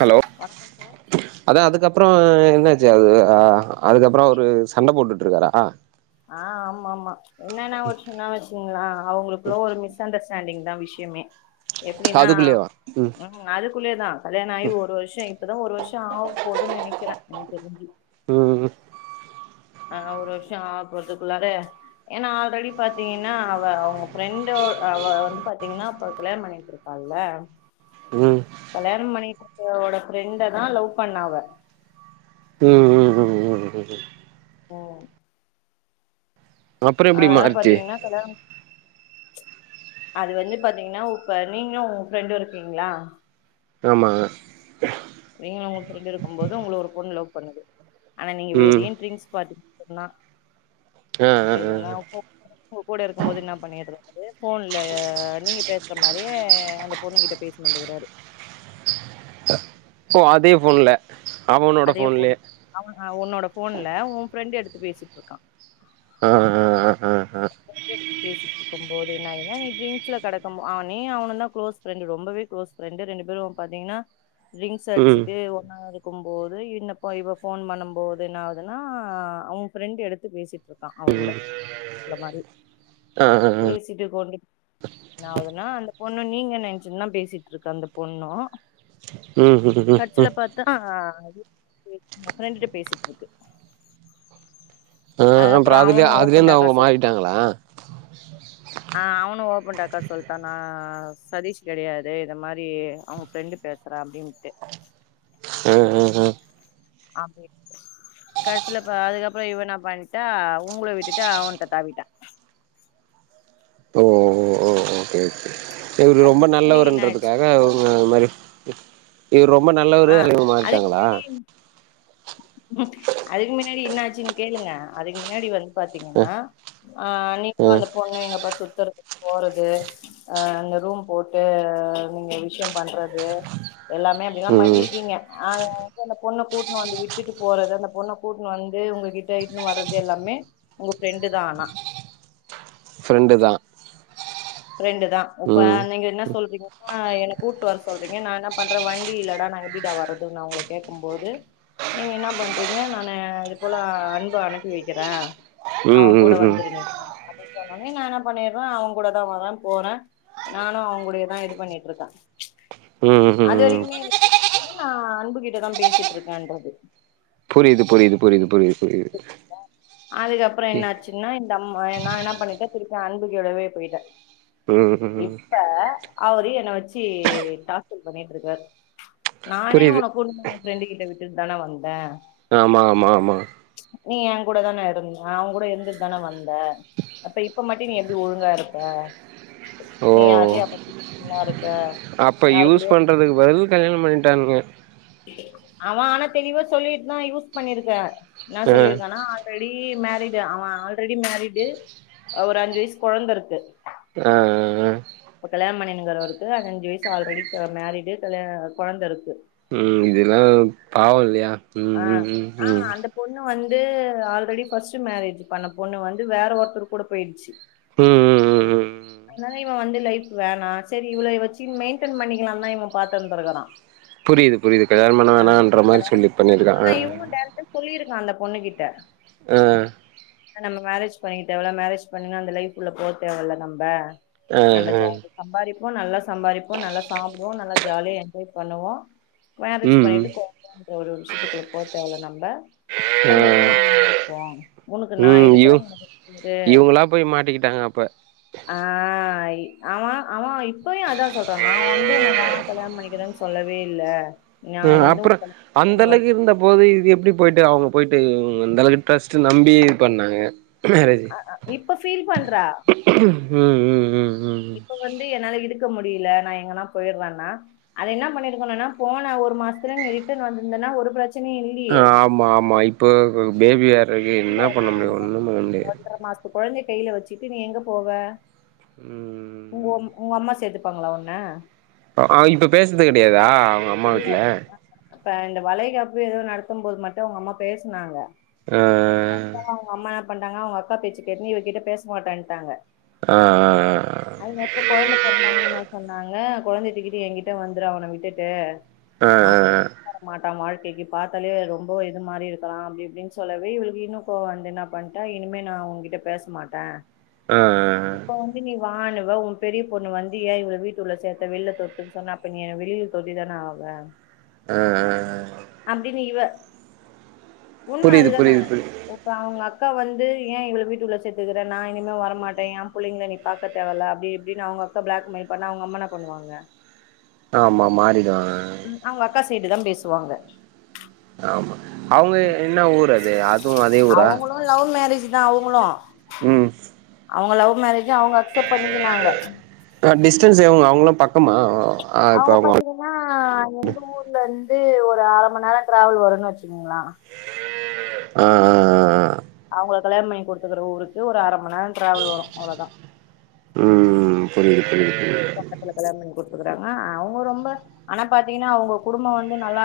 hello வணக்கம் sir அதா அதுக்கப்புறோ என்னாச் செரி அது அதுக்கப்புறோ அவரு சண்ட போட்டுட்டு இருக்காரா ஆ ஆ ஆமா ஆமா என்னன்னா ஒரு சின்ன விஷ்யங்கள்லா அவங்களுக்குள்ள ஒரு மிஸ் அண்டர்ஸ்டேண்டிங் தா விஷ்யமே எப்டின்னா ம் அதுக்குள்ளயேதா கல்யாணோ ஆயி ஒரு வருஷோ இப் இப்பதா ஒரு வருஷோ ஆக போதுன்னு நெனைக்கிற எனக்கு தெரிஞ்சு ம் ஆ ஒரு வருஷோ ஆகப்போறதுக்குள்ளார ஏன்னா ஆல்ரெடி பாத்தீங்கன்னா அவ அவங்க ஃப்ரெண்டோ அவ அவ வந்து பாத்தீங்கன்னா அப்ப கல்யாணம் பண்ணிட்டு இருக்காள்ல ம் ம் கல்யாணோம் பண்ணிட்டு அவரோட ஃப்ரெண்டதா லவ் பண்ணா அவ ம் ம் ம் ம் ம் புரிது ஹ அப்புறோ எப்டி ஆஹ் மாறிச்சு பாத்தீங்கன்னா கல்யாணம் அது வந்து பாத்தீங்கன்னா இப்ப நீங்களும் உங்க ஃப்ரெண்டும் இருக்கீங்களா ஆமா நீங்கள உங்க ஃப்ரெண்டு இருக்கும்போது உங்களுக்கு ஒரு பொண்ணு லவ் பண்ணுது ஆனா நீங்க ம் பெரிய ட்ரிங்க்ஸ் பார்ட்டி என்ன ஆ ஆ தெரியதுங்களா ஆ உங்க கூட இருக்கும் போது என்ன பண்ணிடுற அ போன்ல நீங்க பேசுற மாதிரியே அந்த பொண்ணு கிட்ட பேசிட்டு வந்துருக்காரு ஓ அதே போன்ல அதே போன் அவ உன்னோட போன்ல உன் ஃப்ரெண்ட் எடுத்து பேசிட்டு இருக்கான் ஆஹ் உஹ்ஹ ஆஹ்ஹ பேசிட்டு இருக்கும் போது என்ன ஏன்னா நீ ட்ரிங்க்ஸ்ல கிடக்கும் அவனே அவன தான் கு்ளோஸ் ஃப்ரெண்டு ரொம்பவே கு்ளோஸ் ஃப்ரெண்டு ரெண்டு பேரும் பாாரத்தீங்கன்னா ட்ரிங்க்ஸ் ம் அடிச்சுட்டு ஒன்னா இரு இருக்கும்போது இன்னப்ப இவ போன் பண்ணும் போது என்ன ஆதுன்னா அவன் ஃப்ரெண்ட் எடுத்து பேசிட்டு இருக்கான் அவள் கூட அந்த மாதிரி ஆ ஆ ஆ பேசிட்டு கொண்டுட்டு என்னாதுன்னா அந்த பொண்ணு நீங்க நினச்சின் தா பேசிட்டு இருக்கு அந்த பொண்ணும் ம் ம் ம் ம் கடைசில பார்த்தா ஃப்ரண்ட்டுட பேசிட்டு இருக்கு ஆஹ் அதுக்கப்புறோ அப்புறம் அதுலயே அவனு அதுல இருந்து ஓப்பன்டாக்கா அவங்க சொல்லி மாறிட்டாங்களா டாக்கா சொல்லிட்டானா நான் சதீஷ் கெடையாது இத மாதிரி அவங்க ஃப்ரெண்டு பேசுறேன் அப்படின்ட்டு உஹம் உம் உஹம் அப்படி கடைசில அதுக்கப்புறம் இவ என்னா பண்ணிட்டா இவங்கள விட்டுட்டு அவன்ட்ட தாவிட்டா ஓ ஓ ஓ ஓ ஓகெ ஓகே இவுரு அதுக்கு ரொம்ப முன்னாடி என்ன ஆயிடுச்சு நல்லவர்ருன்றதுக்காக உங்க மாரி [inaudible] இவர் ரொம்ப ஆ நல்லவருனு இவங்க அது மாறிட்டாங்களா அதுக்கு முன்னாடி என்ன ஆச்சுன் கேளுங்க அதுக்கு முன்னாடி வந்து அ பாத்தீங்கன்னா ஆஹ் நீங்களும் அ அந்த பொண்ணும் எங்க பர் சுத்துறது போறது ரூம் போட்டு நீங்க விஷயம் பண்றது எல்லாமே அப்படில்லா ம் பண்ணிருக்கீங்க வ அந்த பொண்ண கூ கவந்து விட்டுட்டு போறது அந்த பொண்ணை கூட்டுன்னு வந்து உங்ககிட்ட இட்னு வர்றது எல்லாமே உங்க ஃப்ரெண்டு தா ஆனா ஃப்ரெண்டு தான் ஃப்ரெண்டு தா இப்ப நீங்க என்ன சொல்றீங்கன்னா எனக்கு கூட்டு வர சொல்றீங்க நா என்ன பண்றே வண்டியில்லடா நாங் எப்டிடா வர்றதுன்னு அவங்கல கேக்கு போது நீங்க என்ன பண்றீங்க நானு இது போல அன்ப அனுப்பி வைக்கிறே ம் அவே ம் கூட ம் வந்துரு நீ அ அப்டி சொன்னோனே நா என்ன பண்ணிடுறே அவங் கூட வரே போறே நானு அவங்குடையதா இது பண்ணிட்ருக்கே ம் ம் அது ம் வரைக்குமே நா அன்புகிட்டதா பேசிட்ருக்கேன்றது புரியுது புரியுது புரியுது புரியுது புரியுது அதுக்கப்புரொ என்னாச்சுன்னா இந்த அம்மா நா என்ன பண்ணிட்டே திருப்பி அன்புகிட்டவே போயிட்டே ம் ம் இப்ப அவரு என்ன வச்சு டார்ச்சர் பண்ணிட்டுருக்காரு நானே புரியுது உனக்குன்னு ஃபரெண்டு கிட்ட விட்டுட் தான வந்தே ஆமா ஆமா ஆமா நீ ஏங்கூட தானே இருந்த அவங்க கூட இருந்துட்டு தானே வந்த அப்ப இப்ப மட்டு நீ எப்படி ஒழுங்கா இருப்ப ஓ நீ யார்டையு அப்ப [unintelligible] இரு அப்ப யூஸ் பண்றதுக்கு பதில் கல்யானோ பண்ணிட்டானுங்க அவெ ஆனா தெளிவா சொல்லிட்டு தா யூஸ் பண்ணிருக்க என்ன அ சொல்லிருக்கானா ஆல்ரெடி மேரிடு அவே ஆல்ரெடி மேரிடு ஒரு அஞ்சு வயசு கொழந்த இருக்கு ஆ ஆ இப்ப கல்யாண பன்ணிணுங்குரவருக்கு அஞ்சு வயசு ஆல்ரெடி மேரிடு கல்யான கொழந்த இருக்கு பாவல்லயா உ ஆ உ ஆ உ உ அந்த பொண்ணு வந்து ஆல்ரெடி ஃபர்ஸ்ட் மேரேஜ் பண்ண பொண்ணு வந்து வேற ஒருத்தருக்கு கூட போயிடுச்சு உ உ உ அதுனாலா இவ வந்து லைஃப் வேணா சரி இவள வச்சுனுடு மெயின்டென் பண்ணிக்கலா தா இவ பாத்துந்தருக்கா புரியுது புரியுது கல்யாண பண்ண வேணான்ற மாரி சொல்லி பண்ணிருக்கா [inaudible] ஆ ஆனா இவனு டேரெக்டா சொல்லிருக்கா அந்த பொண்ணு கிட்ட ஆ நம்ம மேரேஜ் பண்ணிக்க தேவல மேரேஜ் பண்ணா அந்த லைஃப்ள்ள போக தேவல நம்ப ஆ நம்ம ஆ ஜாலி சம்பாரிப்போ நல்லா சம்பாரிப்போ நல்லா சாப்பிடுவோ நல்லா ஜாலியா என்ஜாய் பண்ணுவோ மேரேஜ் ம் ம் பண்ணிட்டு கொழந்த [inaudible] ஒரு விஷயத்துக்குள்ள போ தேவலை நம்ம சந்தோஷமா இருப்போ உனக்கு நா ம் இவ இருக்கிறே எனக்கு நீ இருக்குற இவங்களா போய் மாட்டிக்கிட்டாங்க அப்ப ஆ அவ அவ இப்பயு அதா சொல்றா நா வந்து உன்ன வா கல்யாண பண்ணிக்கிறேன்னு சொல்லவே இல்ல நான் வந்து உனக்கென்ன ந்தலக்கு இருந்தா போது இது எப்டி போய் போயிட்டு அவங்க போயிட்டு அந்தாளுக்கு இன்ட்ரஸ்ட்டுனு நம்பி பண்ணாங்க மேறஜி இப்ப ஃபீல் பண்றா உக் உ உ உ உம் இப்ப வந்து என்னால இருக்கு இருக்க முடியல நா எங்கனா போயிறனா அத என்னா பண்ணிருக்கனுனா போன ஒரு மாசத்ல நீ ரிட்டன் வாந்திருந்தேன ஒரு பிரச் ஆமா ஆமா இப்போ பேபியார் அதுக்கு என்ன பண்ண முடியு ஒன்னு பண்ண முடியாது கொழந்தய கைல வச்சிட்டு நீ எங்க போவ ம் உங் உங்கொம்மா சேர்த்துட ப்பாங்களா ஒண்ண ஆ இப்ப பேசுறது கெடையாதா அவுங்க அம்மா வீட்ல இப்ப இந்த வலைகாப்பு ஏதோ நடத்தும் போது மட்டு அவுங்க அம்மா பேசுனாங்க ஆ அவுங்கம்மா பண்டாங்க அவுங்க அக்கா பேச்ச கேட்டுனு இவர்கிட்ட பேச மாட்டேன்ட்டாங்க ஆ அதுகப்ற கொழந்த பொறந்த ஒன்னையு என்னாச்சி நா சொன்னாங்க கொழந்தய தூக்கிட்டு எங்கிட்ட வந்துறு அவன விட்டுட்டு ஏ அ -அ-அ ஒத்து வரமாட்டா வாழ்க்கைக்கு பாத்தாலே ரொம்ப இது மாரி இருக்குறா அப்டி இப்டினு சொல்லவே இவளுக்கு இன்னு கோவ வந்து என்னா பண்ட்டா இனிமே நா ஒங்கிட்ட பேசமாட்டே அ அ அ இப்ப வந்து நீ வானுவ ஒ பெரிய பொண்ணு வந்து ஏ இவள வீட்டுள்ள சேத்த வெளில தொரத்துன்னு சொன்னா அப்ப நீ என்ன வெளில சொல்லி தான ஆவ அப்டினு இவ உண்ம புரியுது அதுதான புரியுது புரியுது இப்ப அவுங்கக் அக்கா வந்து ஏ இவள வீட்டுள்ள சேத்திருக்ற நா இனிமே வரமாட்டே ஏ புள்ளிங்கள நீ பாக்க தேவல்ல அப்டி இப்டின்னு அவுங்க அக்கா பிளாக் மெயில் பண்ணா அவுங்க அம்மா என்னா பண்ணுவாங்க ஆமா மாறிடுவாங்க ம், அவங்க அக்கா சைடு தா பேசுவாங்க ஆமா அவுங்க என்ன ஊரது அதுவு அதே ஊரா நா அவுங்களா உம் அவுங்க லவ் மேரேஜு அவுங்க அக்செப்ட் பண்ணிக்கினாங்க ஆ டிஸ்டன்ஸ் எவுங்க அவுங்க அவுங்க பாத்தீங்கனா எங்க ஊர்ல இருந்து வந்து ஒரு அர மணி நேர டிராவல் வருனு வச்சுகுங்ளா ஆ ஆ ஆ ஆ அவங்கள கல்யாண பண்ணி கொடுத்துக்கற ஊருக்கு ஒரு அரை மணிநேரம் டிராவல் வரும் அவ்ளோதான் ம் புரியுது புரிது புரிது கொடுக்குறாங்க அவுங்க ரொம்ப ஆனா பாத்தீங்கன்னா அவுங்க குடும்பம் வந்து நல்லா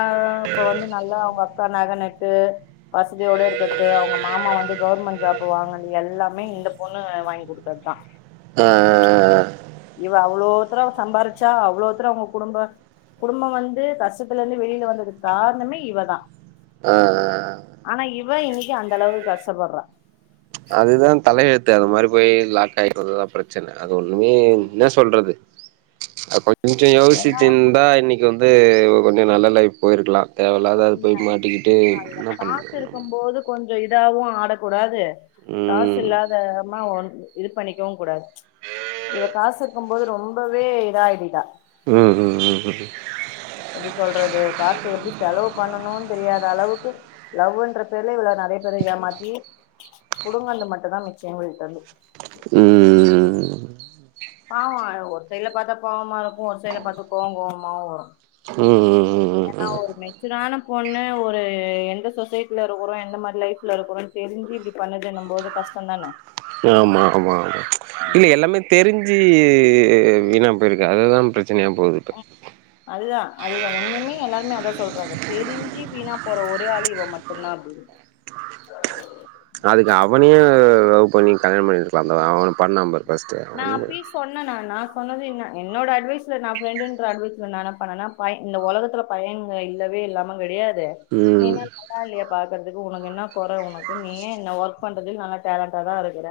இப்ப வந்து நல்லா அவுங்க அக்கா நகனட்டு வசதியோட இருக்கிறத்து அவுங்க மாமா வந்து கவர்மெண்ட் ஜாப்பு வாங்கண்து எல்லாமே இந்த பொண்ணு வாங்கி குடுத்தது தான் ஆ இவ அவ்ளோத்தர சம்பாரிச்சா அவ்ளோத்தர அவங்க குடும்ப குடும்பம் வந்து கஷ்டத்துல இருந்து வெளில வந்ததுக்கு காரணமே இவ தான் ஆ ஆ ஆனா இவ இன்னைக்கு அந்த அளவுக்கு கஷ்டப்பறா அதுதான் தலயெழுத்து அது மாரி போய் லாக் ஆயிரதுதான் பிரச்சனை அது ஒண்ணுமே என்ன சொல்றது கொஞ் சோ யோசிச்சிந்தா இன்னக்கி வந் அது கொஞ்சம் நல்ல லைப் போயிருக்கலாம் தேவையில்லாத அது போயி மாட்டிக்கிட்டு என்ன பண்ண முடியும் ஒன்னும் பண்ண கொஞ்சம் இதாவும் ஆடக்கூடாது காசு ம் இல்லாதமா ஒ இது பண்ணிக்கவும் கூடாது இவ காசு இருக்கும்போது ரொம்பவே இதாடிட்டா ம் ம் ம் ம் எப்டி சொல்றது காச எப்படி செலவு பண்ணணும்னு தெரியாத அளவுக்கு லவ்ன்ற பேர்ல இவள நறயா பேர ஏமாத்தி புடுங்னது மட்டும்தான் மிச்சம் இவள்ட்டருந்து பாவம் ஒரு சைட்ல பாத்தா பாவமா இருக்கும் ஒரு சைட்ல பாத்தா கோவம் கோவமாவும் வரும் ம் ம் ஏன்னா ம் ம் ஒரு மெச்சூரான பொண்ணு ஒரு எந்த சொசைட்டில இருக்கிறோம் எந்த மாரி லைஃப்ல இருக்கிறோம் தெரிஞ்சி இப்டி பண்ணதுன்னும் போது கஷ்டம் தான ஆமா ஆமா ஆமா இல்ல எல்லாமே தெரிஞ்சி சி வீணா போயிருக்கு அதுதான் பிரச் சினையா போது இப்ப அதுதான் உண்மைமே எல்லாருமே அதான் சொல்றாங்க தெரிஞ்சி வீணா போற ஒரே ஆளு இவ மட்டும்தா அப்படின்ட்டு அதுக்கு அவனேயே லவ் பண்ணி கல்யாண பண்ணி இருக்கலாம் அந்த அவன் பண்ணா பாரு ஃபர்ஸ்ட் நான் அவனையு அப்பியு சொன்னே நானா சொன்னது என்ன என்னோட அட்வைஸ்ல நான் ப்ரெண்டுன்ற அட்வைஸ்ல நான் என்ன பண்ணேன்னா ப இந்த ஒலகத்துல பையனங்க இல்லவே இல்லாம கெடையாது நீ ம் என்னா நல்லா இல்லையா பாக்கறதுக்கு உனக்கு என்ன கொற உனக்கு நீயே என்ன ஒர்க் பண்றதுக்கு நல்லா டேலண்ட்டாதா இருக்கற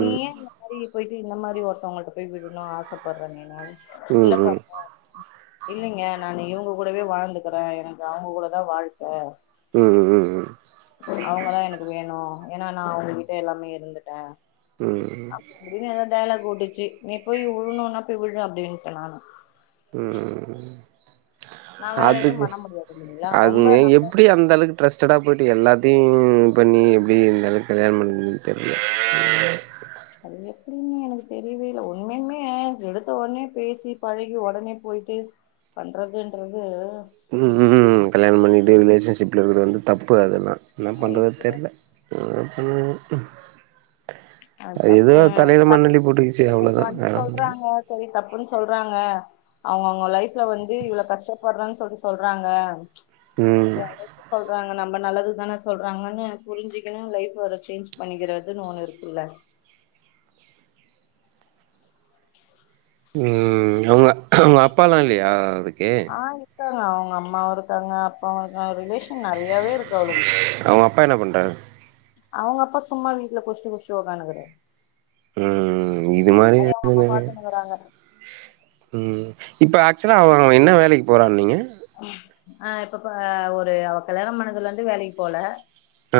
நீ ஏன் இந்த மாரி போயிட்டு இந்த மாரி ஒருத்தவங்கள்ட்ட போய் விடணும் ஆசைப்படறாங்க எங்க அண் ம் இல்லப்பா ம் இல்லைங்க நானு இவங்க கூடவே வாழ்ந்துக்கறேன் எனக்கு அவுங்க கூடதான் வாழ்க்க ம் ம் அவுங்கதான் எனக்கு வேணும் ஏன்னா நான் அவங்க கிட்ட எல்லாமே இருந்துட்டேன் ம் அப்டி அப்டின்னு ஏதோ டயலாக் ஓட்டுச்சு நீ போய் விழுணும்னா போய் விழு அப்டின்ட்ட நானு ம் ம் நா வேற எதுவு அதுக்கு பண்ண முடியாது இல்லைங்களா ரொம்ப அதுங்க நா எப்படி அந்த அளவுக்கு டிரஸ்ட்டடா போயி அப்படி எல்லாத்தையும் பண்ணி எப்படி இருந்தாலும் கல்யாணம் பண்ணிகிதுன்னு தெர்ல எப்படின்னே எனக்கு தெரியவே இல்ல உண்மையால்மே எடுத்த உடனே பேசி பழகி ஒடனே போயிட்டு பண்றதுன்றது ம் ம் கல்யாணம் பண்ணிட்டு ரிலேஷன்ஷிப்ல இருக்கிறது வந்து தப்பு அதெல்லாம் என்ன ஐ பண்றதே தெர்ல ஆமாங்க அது இதுவா தப்பு தலையில மண்ணு தப்பு அள்ளி போட்டுக்கிச்சி அவ்ளோதான் வேற ஒன்னும் இல்ல புன் சொல்றாங்க அவங்க அவங்க லைஃப்ல வந்து இவ்ளோ கஷ்டப்படறன்னு சொல்லி சொல்றாங்க ம் யாராச்சி சொல் றாங்க நம்ம நல்லதுக்கு தான சொல்றாங்கன்னு புரிஞ்சிக்கணும் லைஃப வேற சேஞ்ச் பண்ணிக்கிறதுன்னு ஒண்ணு இரு உள்ள உம் அவுங்க அவுங்க அப்பாலாம் இல்லையா அதுக்கு ஆ இருக்காங்க அவங்க அம்மாவு இருக்காங்க அப்பாவு இருக்காங்க ரிலேஷ் நறையாவே இருக்கு அவ்ளுக்கு அவங்க அப்பா என்ன பண்றாரு அவ்ங்க அப்பா சும்மா வீட்ல குடுஸ்ட்டு குடுஸ்ட்டு உக்கானுகிறாறு ம் ம் ம் ம் இது மாரி இருக்குது நறைய பாத்துனுக்குறாங்க ம் இப்ப ஆக்சுலா அவனு என்ன வேலைக் போறானீங்க ஆ ஆ இப்பப்ப ஒரு அவா கல்யாணோ பண்ணதுல இருந்து வேலைக் போல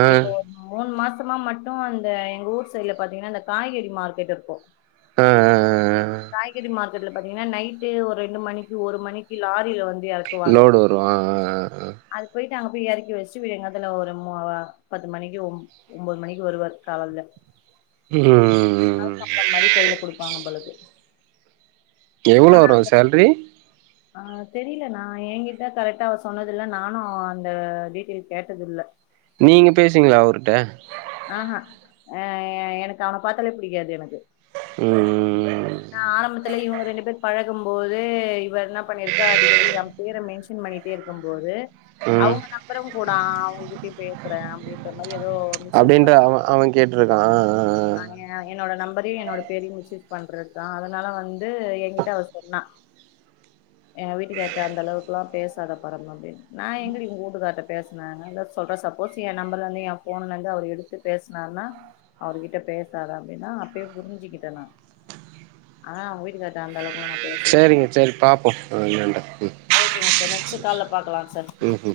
ஆ இப்போ மூண் மாஸ் மொத்தமா மட்டும் அந்த எங்க ஊர் சைட்ல பாத்தீங்னா இந்த காய்கறி மார்க்கெட் இருக்கும் ம் ம் ம் ம் காய்கறி மார்க் கெட்ல பாத்தீங்னா நைட்டு ஒரு ரெண்டு மணிக்கு ஒரு மணிக்கு லாரில வந் லோடு வரும் அ அ அ அ தேங்கா போய் இறக்கி வச்சு விடியங்காத்துல ஒரு மூ ஆவா பத்து மணிக்கு ஒம் ஒம்போது மணிக்கு வருவாரு காலல்ல ம் ம் ம் கையில ம் குடுப்பாங்க போலருக்கு ம் எவ்ளோ ஆனா வரும் சால்ரி ஆ தெரில நா ஏங்கிட்டா கரெக்டா அவா சொன்னது இல்ல நானும் அந்த டீடெல் கேட்டது இல்ல நீங்க பேசுவிங்ளா அவர்ட ஆஹா அ ஏ எனக்கு அவன பாத்தாலே புடிக்காது எனக்கு ம் ம் நா ம் ஆரம்பத்துல இவ்ங்க ரெண்டு பேர் பழக் இருக்கும் போதோ இவர் என்ன பண்ணிர்கா அடிக்கடி என் பேர மென்ஷன் பண்ணிட்டே இருக்கும் போது ம் அவ்ங்க நம்பரும் கொட் நா அவ்ங்கிட்யு பேசுற அப்டின்ற மாரி ஏதோ மிஸ்ஸு இந்த அவன் அவன் கேட்டிருக்கா ஆ ஆ ஆ அங்க ஏ என்னோட நம் பதியு என்னோட பெரியு வச்சி மிஸ்யூஸ் பண்றது தா அதனால வந்து என்கிட்ட அவா சொன்னா எ வீட்டுக்கார்ட அந்த அளவுக்குலா பேசாத பாரமு அப்டின் நா எங்கடி உ வூட்டுக்கார்ட பேசுன அதா சொல்ற சப்போஸ் எ நம்பர்லருந்து எ போனுலருந்து அவர் எடுத்து பேசுனார்னா அவரு வீட் எங்கிட்ட பேசாத அப்டின்னா அப்பே புரிஞ்சுக்கிட்டே நானு ஆன அவுங்க வீட்டுக்கார்ட்ட அந்தளவுக்குல நா பேசவே சேரிங்க மாட்டே சேரி பாப்போம் அ என்னான்ட்டு சே கால்ல பாக்கலா சார் ம்ஹூம்